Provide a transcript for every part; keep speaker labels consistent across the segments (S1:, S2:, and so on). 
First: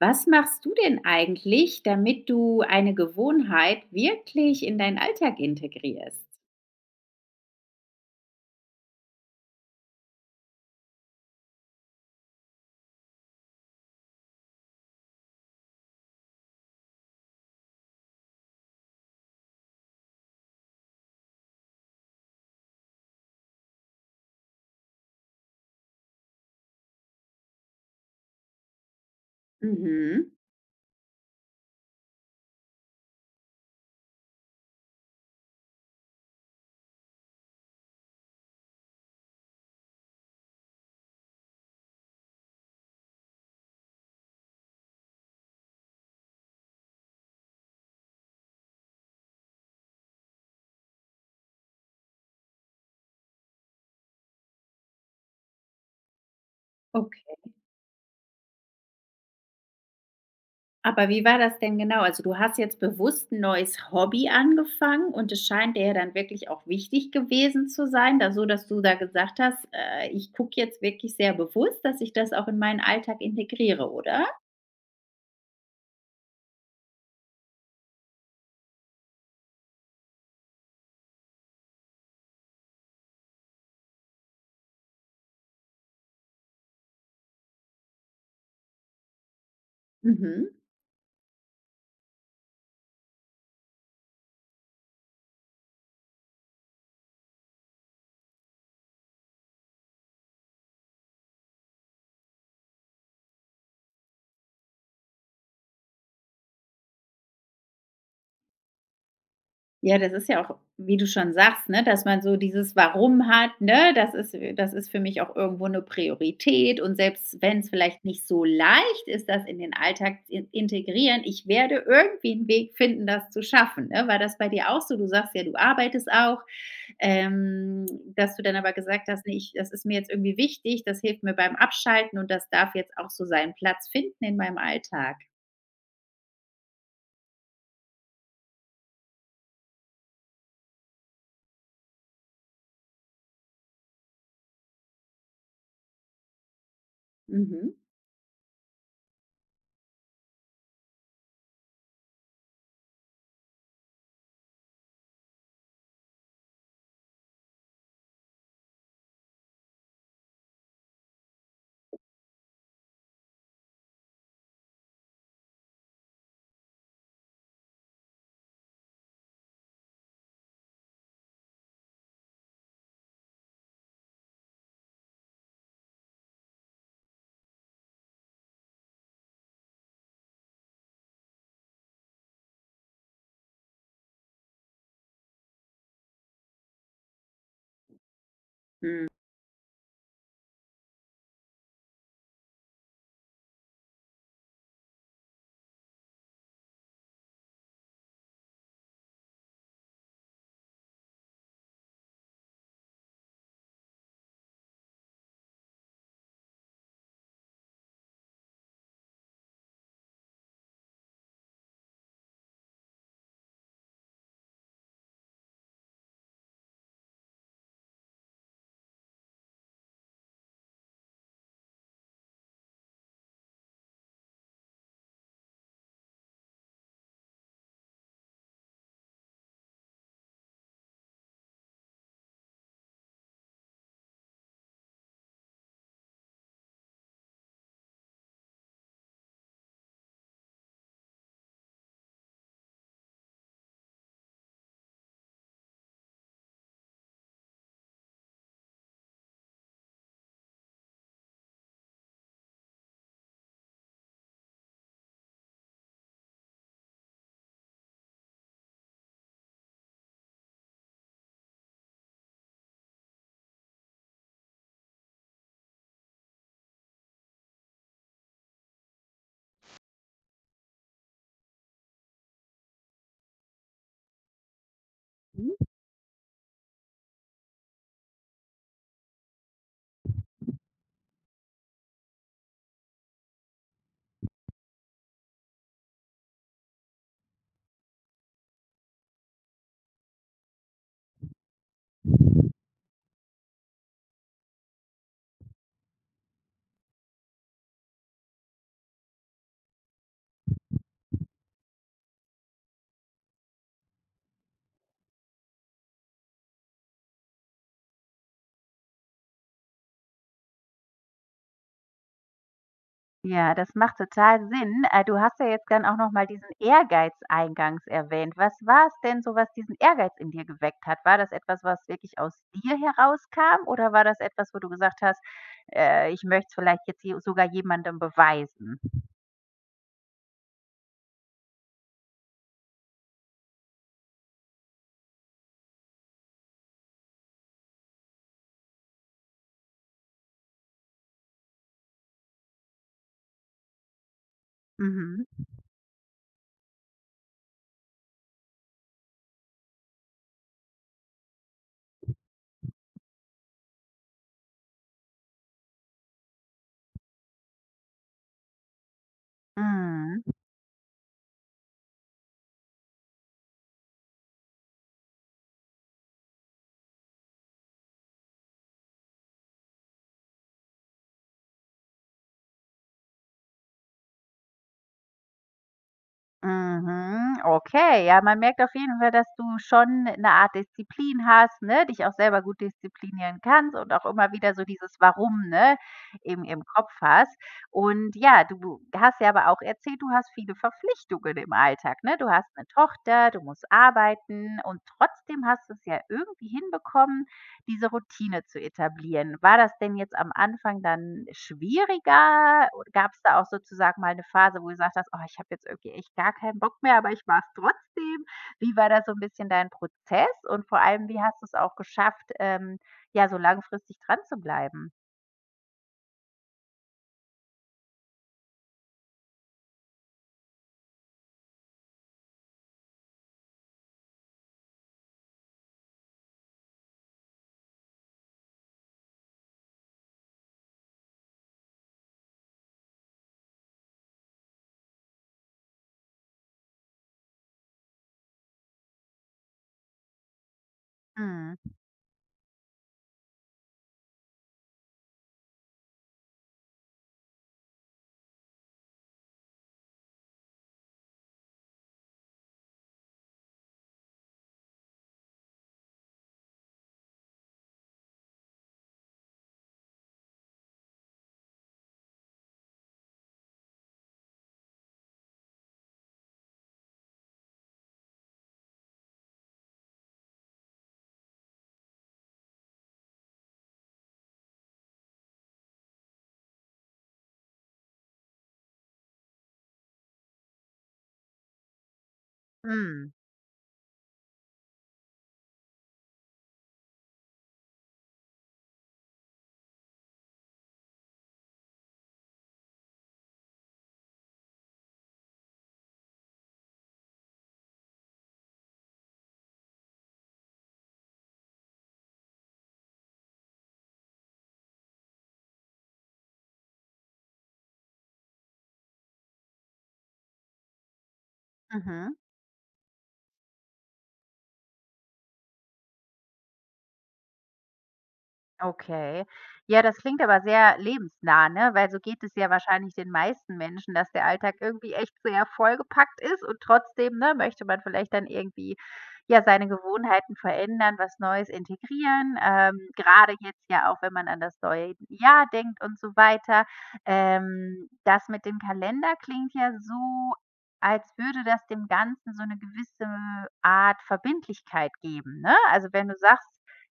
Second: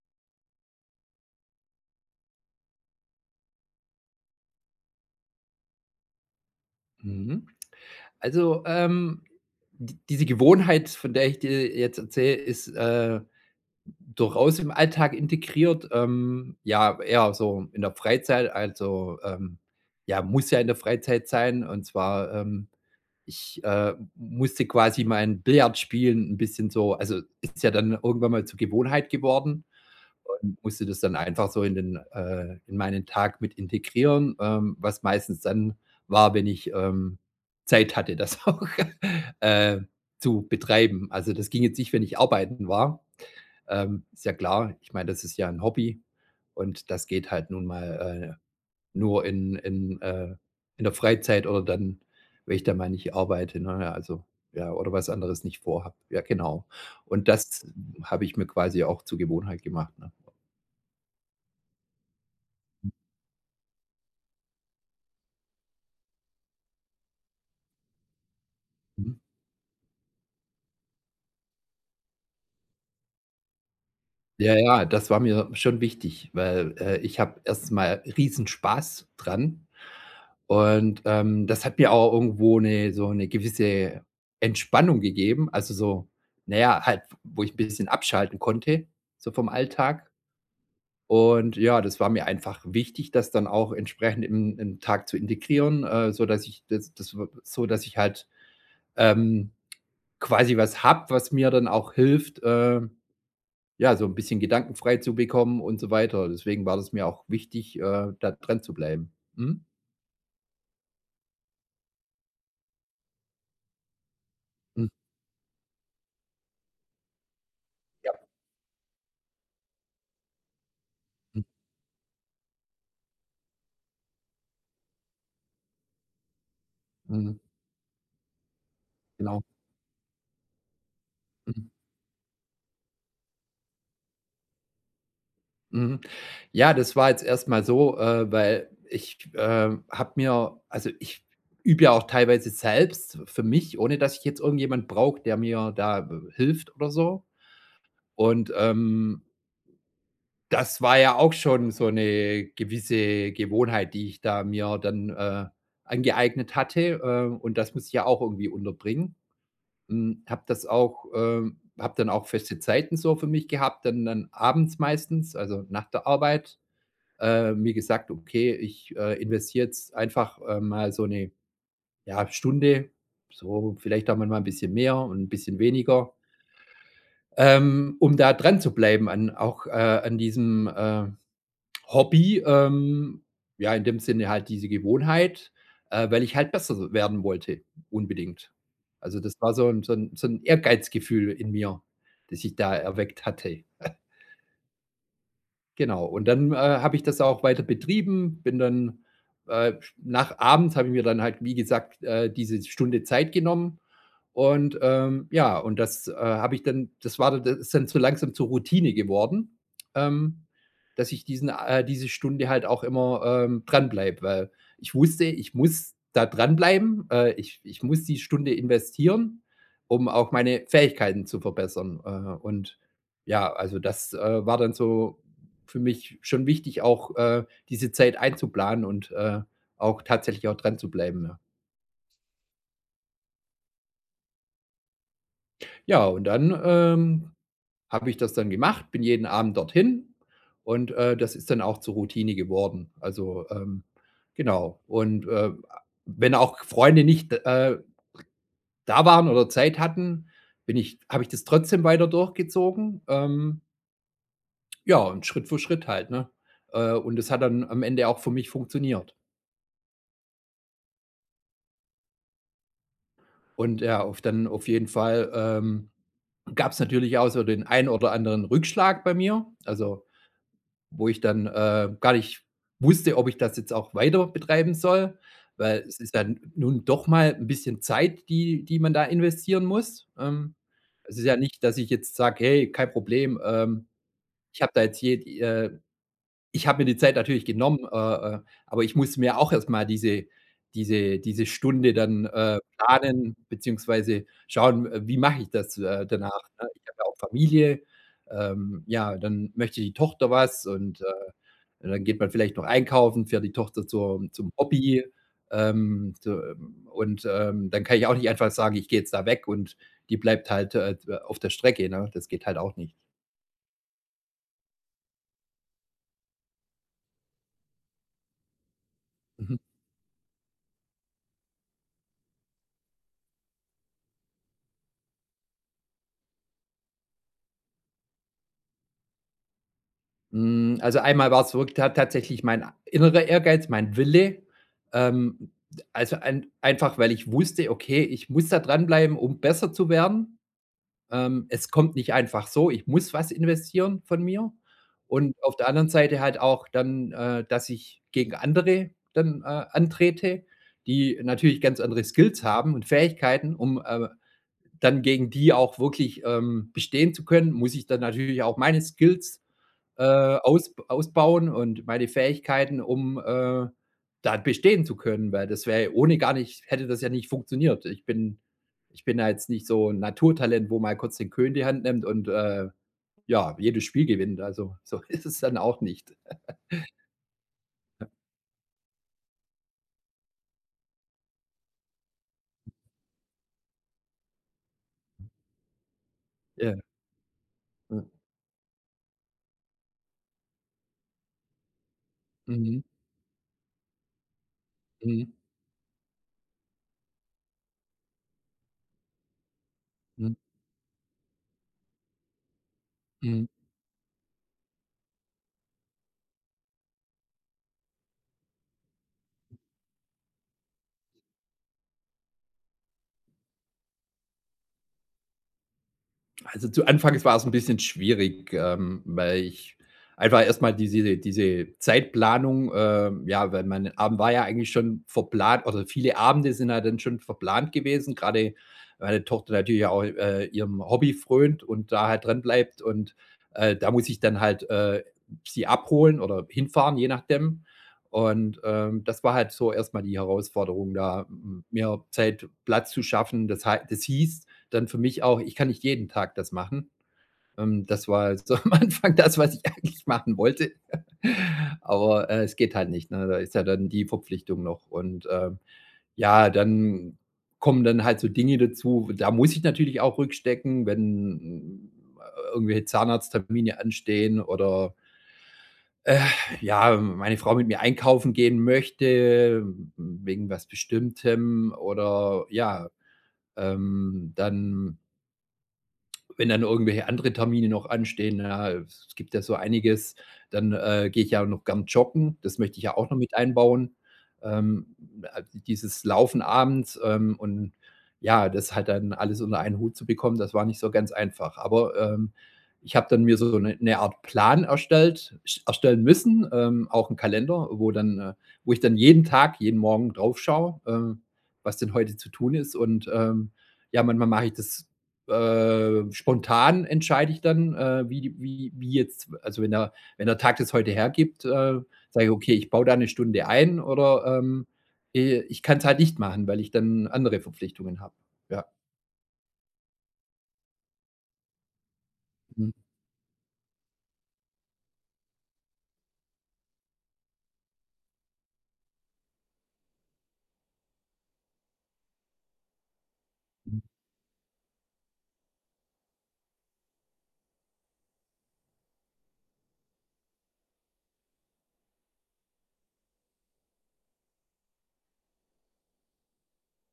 S1: Was machst du denn eigentlich, damit du eine Gewohnheit wirklich in deinen Alltag integrierst?
S2: Mhm. Also, d diese Gewohnheit, von der ich dir jetzt erzähle, ist, durchaus im Alltag integriert. Ja, eher so in der Freizeit, also, ja, muss ja in der Freizeit sein. Und zwar, ich, musste quasi mein Billard spielen, ein bisschen so also, ist ja dann irgendwann mal zur Gewohnheit geworden.
S1: Mhm.
S2: Und musste das dann einfach so in den in meinen Tag mit integrieren, was meistens dann war, wenn ich, Zeit hatte, das auch, äh, zu betreiben. Also, das ging jetzt nicht, wenn ich arbeiten war. Ist ja klar, ich meine, das ist ja ein Hobby und das geht halt nun mal, nur in der Freizeit oder dann, wenn ich da mal nicht arbeite, ne? Also, ja, oder was anderes nicht vorhabe. Ja, genau. Und
S1: Okay.
S2: das habe ich mir quasi auch zur Gewohnheit gemacht, ne?
S1: Aber wie war das denn genau? Also, du hast jetzt bewusst ein neues Hobby angefangen und es scheint dir ja dann wirklich auch wichtig gewesen zu sein, da so, dass du da
S2: Mhm.
S1: gesagt hast: Ich gucke jetzt wirklich sehr bewusst, dass ich das auch in meinen Alltag integriere", oder?
S2: Ja, ja, das war mir schon wichtig, weil, ich habe erstmal riesen Spaß dran und, das hat mir auch irgendwo eine so eine gewisse Entspannung gegeben, also so naja halt, wo ich ein bisschen abschalten konnte, so vom Alltag.
S1: Mhm.
S2: Und ja, das war mir einfach wichtig, das dann auch entsprechend im Tag zu integrieren, so dass ich das so dass ich halt, ähm, quasi was hab, was mir dann auch hilft, ja, so ein bisschen gedankenfrei zu bekommen und so weiter. Deswegen war das mir auch wichtig, da dran zu bleiben. Mhm.
S1: Ja, das ist ja auch, wie du schon sagst, ne, dass man so dieses Warum hat, ne, das ist das
S2: Mhm.
S1: ist für mich auch irgendwo eine Priorität und selbst wenn es vielleicht
S2: Ja.
S1: nicht so leicht ist, das in den Alltag zu in integrieren,
S2: Mhm.
S1: ich werde irgendwie einen Weg finden, das zu schaffen, ne? War das bei dir auch so? Du sagst ja, du arbeitest auch,
S2: Mhm.
S1: ähm, dass du dann aber gesagt hast: „Ne,
S2: Genau.
S1: ich das ist mir jetzt irgendwie wichtig, das hilft mir beim
S2: Mhm.
S1: Abschalten und das darf jetzt auch so seinen Platz finden in meinem Alltag."
S2: Mhm. Ja, das war jetzt erstmal so, weil ich, habe mir also, ich übe ja auch teilweise selbst für mich, ohne dass ich jetzt irgendjemand brauche, der mir da, hilft oder so.
S1: Mhm.
S2: Und, das war ja auch schon so 'ne gewisse Gewohnheit, die ich da mir dann, angeeignet hatte, und das muss ich ja auch irgendwie unterbringen. Habe das auch habe dann auch feste Zeiten so für mich gehabt, dann abends meistens, also nach der Arbeit, mir gesagt: „Okay, ich, investiere jetzt einfach, mal so 'ne, ja, Stunde, so vielleicht auch mal 'n bisschen mehr und 'n bisschen weniger“, um da dranzubleiben an auch, an diesem, Hobby, ja, in dem Sinne halt diese Gewohnheit, weil ich halt besser werden wollte, unbedingt.
S1: Mhm.
S2: Also, das war so 'n Ehrgeizgefühl in mir, das ich da erweckt hatte. Genau. Und dann, habe ich das auch weiter betrieben, bin dann, nach abends habe ich mir dann halt, wie gesagt, diese Stunde Zeit genommen und, ja, und das, habe ich dann das war dann das ist dann so langsam zur Routine geworden, ähm, dass ich diesen diese Stunde halt auch immer, dranbleibe, weil ich wusste, ich muss da dranbleiben. Ich muss die Stunde investieren, um auch meine Fähigkeiten zu verbessern. Und ja, also das, war dann so für mich schon wichtig, auch, diese Zeit einzuplanen und, auch tatsächlich auch dran zu bleiben, ja. Ja, und dann, habe ich das dann gemacht, bin jeden Abend dorthin und, das ist dann auch zur Routine geworden. Also, genau. Und, wenn auch Freunde nicht, da waren oder Zeit hatten, bin ich habe ich das trotzdem weiter durchgezogen. Ja, und Schritt für Schritt halt, ne? Und das hat dann am Ende auch für mich funktioniert. Und ja, auf jeden Fall, gab es natürlich auch so den einen oder anderen Rückschlag bei mir. Also, wo ich dann, gar nicht wusste, ob ich das jetzt auch weiter betreiben soll, weil es ist dann nun doch mal ein bisschen Zeit, die man da investieren muss. Es ist ja nicht, dass ich jetzt sage: „Hey, kein Problem, ich habe da jetzt je ich habe mir die Zeit natürlich genommen, aber ich muss mir auch erst mal diese Stunde dann, planen beziehungsweise schauen, wie mache ich das, danach, ne?“ Ich habe ja auch Familie, ja, dann möchte die Tochter was und, dann geht man vielleicht noch einkaufen, fährt die Tochter zur zum Hobby, zu und, dann kann ich auch nicht einfach sagen: „Ich gehe jetzt da weg“, und die bleibt halt, auf der Strecke, ne? Das geht halt auch nicht.
S1: Ja, das macht total Sinn. Du hast ja jetzt dann auch noch mal diesen Ehrgeiz eingangs erwähnt. Was war es denn so, was
S2: Mhm.
S1: diesen Ehrgeiz in dir geweckt hat? War das etwas, was wirklich aus dir herauskam oder war das etwas, wo du gesagt hast: Ich möchte es vielleicht jetzt je sogar jemandem beweisen?"
S2: Also, einmal war's wirk ta tatsächlich mein innerer Ehrgeiz, mein Wille, ähm, also, einfach, weil ich wusste: „Okay, ich muss da dranbleiben, um besser zu werden.“ es kommt nicht einfach so, ich muss was investieren von mir
S1: Mhm.
S2: und auf der anderen Seite halt auch dann, dass ich gegen andere dann, antrete, die natürlich ganz andere Skills haben und Fähigkeiten, dann gegen die auch wirklich, bestehen zu können, muss ich dann natürlich auch meine Skills,
S1: Mhm.
S2: ausbauen und meine Fähigkeiten, um, da bestehen zu können, weil das wäre ohne gar nicht hätte das ja nicht funktioniert. Ich bin da jetzt nicht so 'n Naturtalent, wo mal kurz den König in die Hand nimmt und, ja, jedes Spiel gewinnt. Also, so ist es dann auch nicht.
S1: Mhm, okay. Ja, man merkt auf jeden Fall, dass du schon eine Art Disziplin hast, ne, dich auch selber gut disziplinieren kannst und auch immer wieder so dieses Warum, ne, im
S2: Ja,
S1: Kopf hast.
S2: ja.
S1: Und ja, du hast ja aber auch erzählt, du hast viele Verpflichtungen im Alltag, ne? Du hast eine
S2: Mhm.
S1: Tochter, du musst arbeiten und
S2: Mhm.
S1: trotzdem hast du es ja irgendwie hinbekommen, diese Routine zu etablieren. War das denn jetzt am
S2: Mhm.
S1: Anfang dann schwieriger? Gab es da
S2: Mhm.
S1: auch sozusagen mal eine Phase, wo du gesagt hast: „Oh, ich habe jetzt irgendwie echt gar keinen Bock mehr, aber ich mache es trotzdem." Wie war da so ein bisschen dein Prozess und vor allem, wie hast du es auch geschafft, ja, so langfristig dranzubleiben?
S2: Also, zu Anfangs war es ein bisschen schwierig, weil ich einfach erstmal diese Zeitplanung, ja, weil mein Abend war ja eigentlich schon verplant oder viele Abende sind ja dann schon verplant gewesen, gerade meine Tochter natürlich auch, ihrem Hobby frönt und da halt dran bleibt und, da muss ich dann halt, sie abholen oder hinfahren, je nachdem. Und, das war halt so erstmal die Herausforderung, da
S1: Mhm.
S2: m mir Zeit Platz zu schaffen. Das hieß dann für mich auch, ich kann nicht jeden Tag das machen. Das war so am Anfang das, was ich eigentlich machen wollte. Aber es geht halt nicht. Ne? Da ist ja dann die Verpflichtung noch. Und ja, dann kommen dann halt so Dinge dazu. Da muss ich natürlich auch rückstecken, wenn irgendwelche Zahnarzttermine anstehen oder ja, meine Frau mit mir einkaufen gehen möchte, wegen was Bestimmtem oder ja, dann wenn dann irgendwelche andere Termine noch anstehen, na, es gibt ja so einiges, dann, gehe ich ja noch gern joggen. Das möchte ich ja auch
S1: Mhm.
S2: noch mit einbauen. Ähm, a dieses Laufen abends, und ja, das halt dann alles unter einen Hut zu bekommen, das war nicht so ganz einfach. Aber, ich habe dann mir so eine 'ne Art Plan erstellt sch erstellen müssen, auch 'n Kalender, wo ich dann jeden Tag, jeden Morgen drauf schaue, was denn heute zu tun ist und, ja, manchmal mache ich das spontan entscheide ich dann, wie jetzt also wenn der Tag das heute hergibt,
S1: Mhm.
S2: sage ich: „Okay, ich baue da eine Stunde ein“ oder, ich kann's halt nicht machen, weil ich dann andere Verpflichtungen habe. Ja.
S1: Okay. Ja, das klingt aber sehr lebensnah, ne? Weil so geht es ja
S2: Mhm.
S1: wahrscheinlich den meisten Menschen, dass der Alltag irgendwie echt sehr vollgepackt ist und trotzdem, ne, möchte man vielleicht dann irgendwie, ja, seine Gewohnheiten verändern, was Neues integrieren. Gerade jetzt
S2: Mhm.
S1: ja auch, wenn man an das neue Jahr denkt und so weiter. Das mit dem Kalender klingt ja so, als würde das dem Ganzen so eine gewisse Art Verbindlichkeit geben, ne? Also, wenn du sagst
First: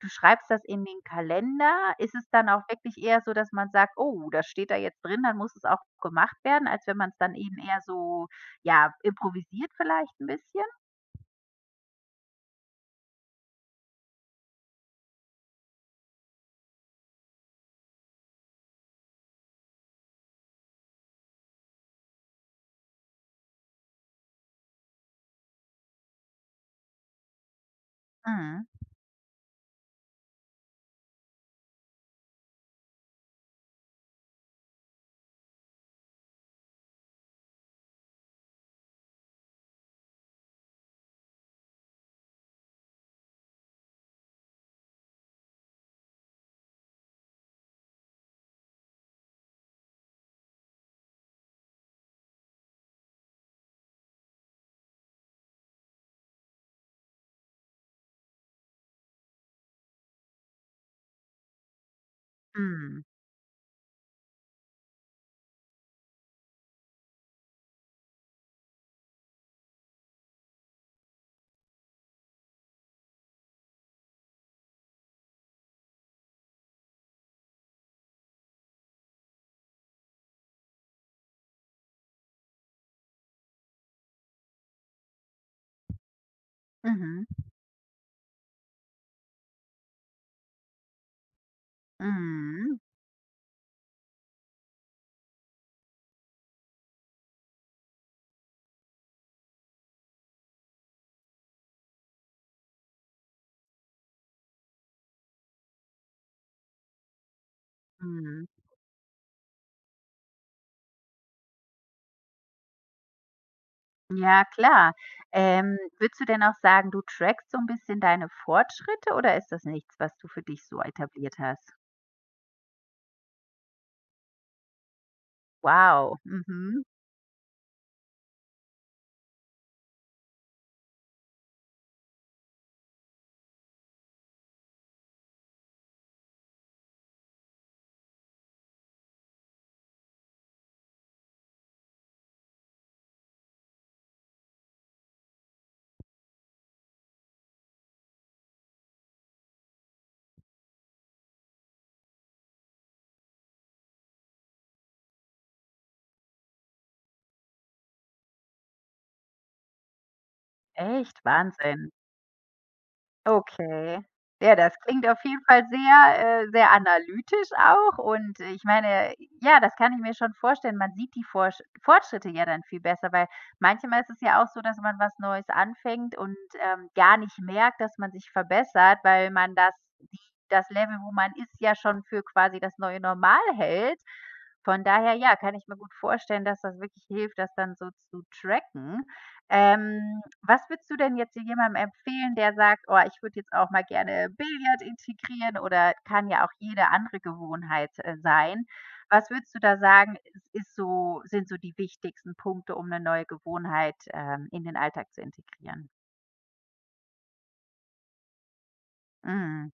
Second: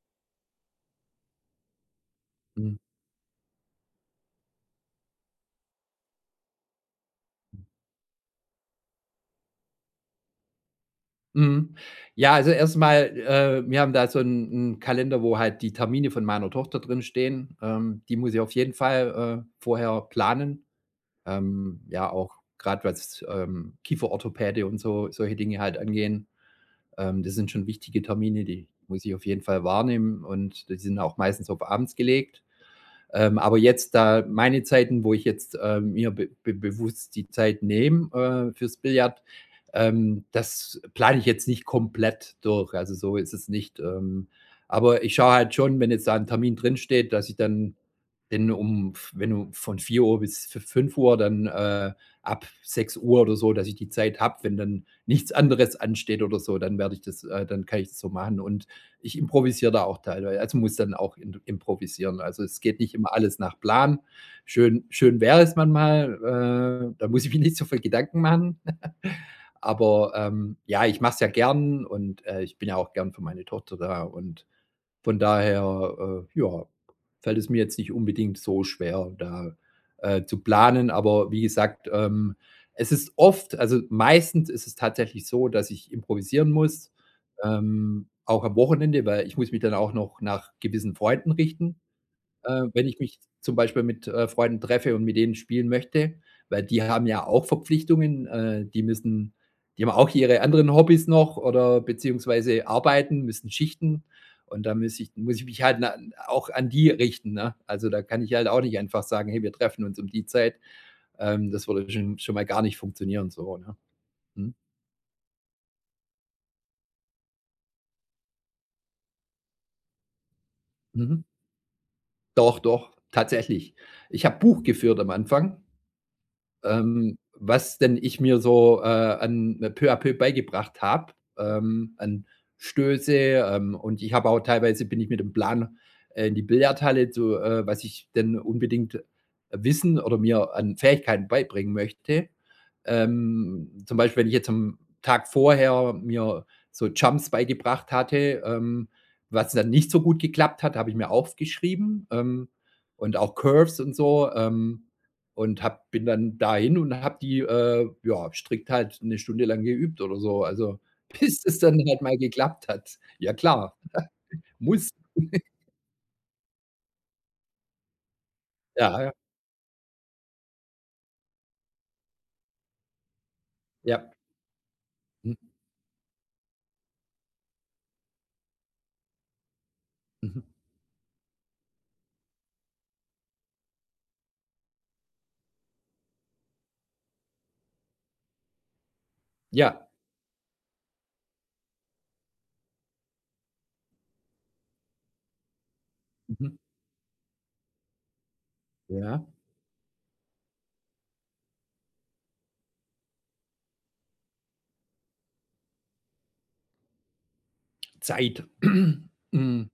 S1: Du schreibst das in den Kalender? Ist es dann auch
S2: Mhm.
S1: wirklich eher so, dass man sagt: „Oh, das steht da jetzt drin, dann muss es auch gemacht werden", als wenn man es dann eben eher so, ja, improvisiert vielleicht ein bisschen?
S2: Mhm. Ja, also erstmal, wir haben da so einen 'n Kalender, wo halt die Termine von meiner Tochter drinstehen. Die muss ich auf jeden Fall, vorher planen. Ja, auch gerade was, Kieferorthopäde und so solche Dinge halt angehen. Das sind schon wichtige Termine,
S1: Mhm.
S2: die muss ich auf jeden Fall wahrnehmen und die sind auch meistens auf abends gelegt. Aber jetzt, da meine Zeiten, wo ich jetzt mir be be bewusst die Zeit nehme, fürs Billard, das plane ich jetzt nicht komplett durch. Also so ist es nicht. Aber ich schaue halt schon, wenn jetzt da ein Termin drinsteht, dass ich dann wenn du von 4 Uhr bis 5 Uhr, dann ab 6 Uhr oder so, dass ich die Zeit habe, wenn dann nichts anderes ansteht oder so, dann werde ich das, dann kann ich das so machen. Und ich improvisiere da auch teilweise, also muss dann auch in improvisieren. Also, es geht nicht
S1: Mhm.
S2: immer alles nach Plan. Schön wäre es manchmal, da muss ich mir nicht so viel Gedanken machen. Aber, ja, ich mache es ja gern und, ich bin ja auch gern für meine Tochter da und von daher, ja, fällt es mir jetzt nicht unbedingt so schwer, da, zu planen. Aber wie gesagt, es ist oft also meistens ist es tatsächlich so, dass ich improvisieren muss,
S1: Mhm.
S2: auch am Wochenende, weil ich muss mich dann auch noch nach gewissen Freunden richten,
S1: Mhm.
S2: wenn ich mich zum Beispiel mit, Freunden treffe und mit denen spielen möchte, weil die haben ja auch Verpflichtungen, die haben auch ihre anderen Hobbys noch oder beziehungsweise arbeiten, müssen schichten und da muss ich mich halt auch an die richten, ne? Also, da kann ich
S1: Mhm.
S2: halt auch nicht einfach sagen: „Hey, wir treffen uns um die Zeit.“ das würde schon mal gar nicht funktionieren so, ne?
S1: Ja,
S2: Mhm.
S1: klar. Würdest du denn auch sagen, du trackst so ein bisschen deine Fortschritte oder ist das nichts, was du für dich so
S2: Mhm.
S1: etabliert hast?
S2: Doch, doch, tatsächlich. Ich habe Buch geführt am Anfang,
S1: Wow. Mhm.
S2: was denn ich mir so, an peu à peu beigebracht habe, an Stöße, und ich habe auch teilweise bin ich mit dem Plan, in die Billardhalle zu was ich denn unbedingt wissen oder mir an Fähigkeiten beibringen möchte. Zum Beispiel, wenn ich jetzt am Tag vorher mir so Jumps beigebracht hatte, was dann nicht so gut geklappt hat, habe ich mir aufgeschrieben, und auch Curves und so, und habe bin dann dahin und habe die, ja, strikt halt eine Stunde lang geübt oder so, also,
S1: Echt?
S2: bis es dann
S1: Wahnsinn.
S2: halt mal geklappt hat. Ja klar,
S1: Okay. Ja, das
S2: muss.
S1: klingt auf jeden Fall sehr, sehr analytisch auch und ich
S2: Ja, ja,
S1: meine, ja, das kann ich mir schon vorstellen. Man sieht die Forsch Fortschritte ja dann viel besser, weil manchmal
S2: ja.
S1: ist es ja auch so, dass man was Neues
S2: Mhm,
S1: anfängt und, gar nicht merkt, dass man sich verbessert, weil man die
S2: mhm.
S1: das Level, wo man ist, ja schon für quasi das neue Normal hält. Von daher, ja, kann ich mir gut vorstellen, dass das wirklich hilft, das dann so zu tracken.
S2: Ja,
S1: Was würdest du denn jetzt jemandem empfehlen, der sagt: „Oh, ich würde jetzt auch mal gerne Billard integrieren" oder kann ja auch
S2: mhm,
S1: jede andere Gewohnheit, sein.
S2: ja.
S1: Was würdest du da sagen, ist ist so sind so die wichtigsten Punkte, um eine neue Gewohnheit, in den Alltag zu integrieren?
S2: Zeit. Hm,
S1: Mhm.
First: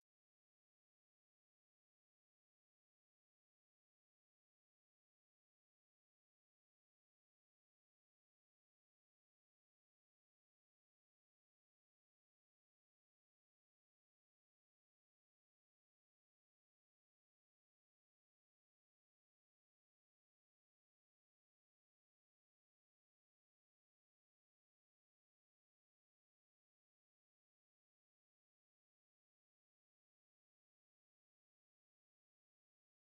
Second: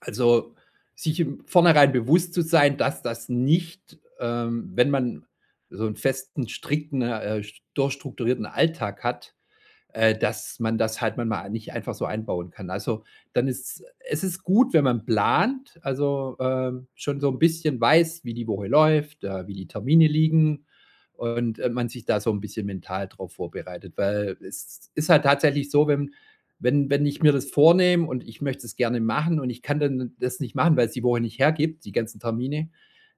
S2: also, sich im Vornherein bewusst zu sein, dass das nicht, wenn man so einen festen, strikten, durchstrukturierten Alltag hat, dass man das halt man mal nicht einfach so einbauen kann. Also, dann ist es ist gut, wenn man plant, also, schon so ein bisschen weiß, wie die Woche läuft, wie die Termine liegen und, man sich da so ein bisschen mental drauf vorbereitet, weil es ist halt tatsächlich so, wenn ich mir das vornehme und ich möchte es gerne machen und ich kann dann das nicht machen, weil's die Woche nicht hergibt, die ganzen Termine,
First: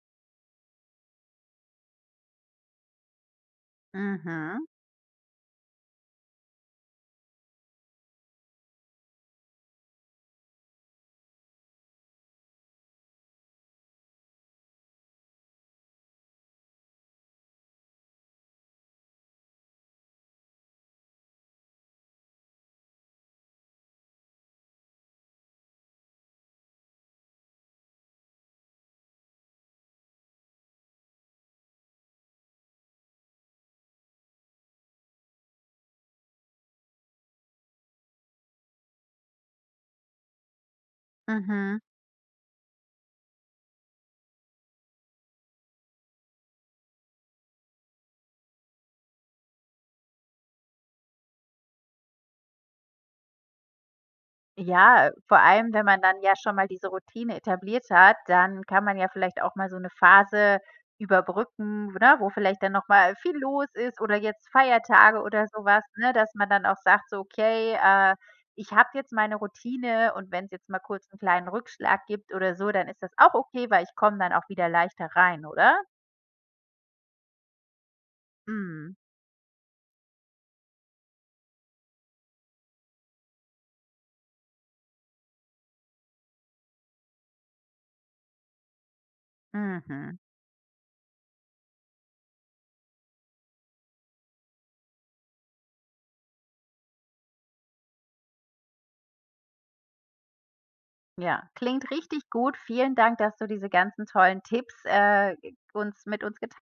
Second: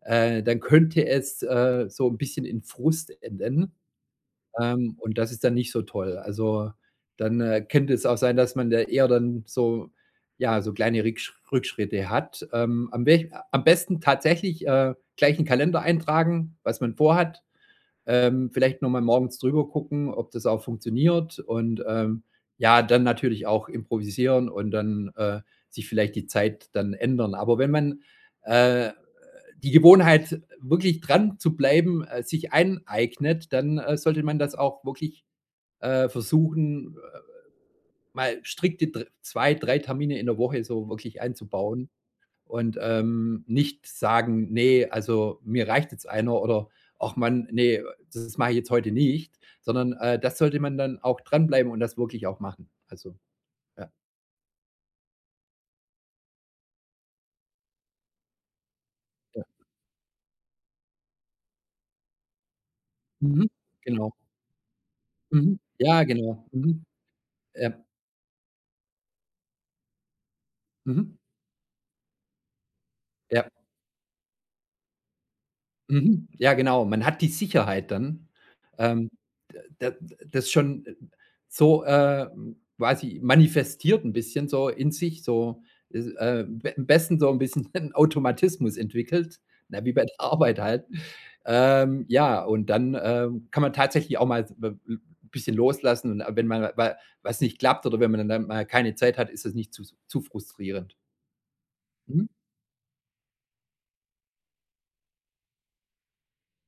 S2: dann könnte es, so ein bisschen in Frust enden.
S1: Mhm.
S2: Und das ist dann nicht so toll. Also, dann, könnte es auch sein, dass man da eher dann so ja, so kleine Rückschritte hat. Am besten tatsächlich, gleich 'n Kalender eintragen, was man vorhat. Vielleicht noch mal morgens drüber gucken, ob das auch funktioniert und, ja, dann natürlich auch improvisieren und dann, sich vielleicht die Zeit dann ändern. Aber wenn man, äh, die Gewohnheit, wirklich dran zu bleiben, sich eineignet, dann, sollte man das auch wirklich, versuchen, mal strikte dr 2, 3 Termine in der Woche so wirklich
S1: Mhm.
S2: einzubauen. Und, nicht sagen: „Nee, also, mir reicht jetzt einer“, oder: „Ach Mann, nee, das mache ich jetzt heute nicht“, sondern, das sollte man dann auch dranbleiben und das wirklich auch machen. Also, ja,
S1: Ja, vor allem, wenn man dann ja schon mal diese Routine etabliert hat, dann kann man ja vielleicht
S2: ja.
S1: auch mal so 'ne Phase überbrücken, ne, wo vielleicht dann noch mal viel
S2: Mhm.
S1: los ist
S2: Genau.
S1: oder jetzt Feiertage oder
S2: Mhm.
S1: so was,
S2: Ja,
S1: ne, dass
S2: genau.
S1: man dann auch
S2: Mhm.
S1: sagt so: „Okay,
S2: Ja.
S1: ich habe jetzt meine Routine und wenn's jetzt mal kurz
S2: Mhm.
S1: 'n kleinen Rückschlag gibt oder so, dann ist das auch
S2: Ja.
S1: okay, weil ich komme dann auch wieder leichter rein", oder?
S2: Mhm. Ja, genau. Man hat die Sicherheit dann.
S1: Mhm,
S2: Ähm, d d das schon so, quasi manifestiert ein bisschen so in sich, so, b am besten so ein bisschen 'n Automatismus entwickelt, na, wie bei
S1: mhm.
S2: der Arbeit halt. Ja, und dann, kann man tatsächlich auch mal ein bisschen loslassen und wenn mal wa was nicht klappt oder wenn man dann mal keine Zeit hat, ist das nicht zu frustrierend.
S1: Ja, klingt
S2: Mhm.
S1: richtig gut. Vielen Dank, dass du diese ganzen tollen Tipps, uns mit uns geteilt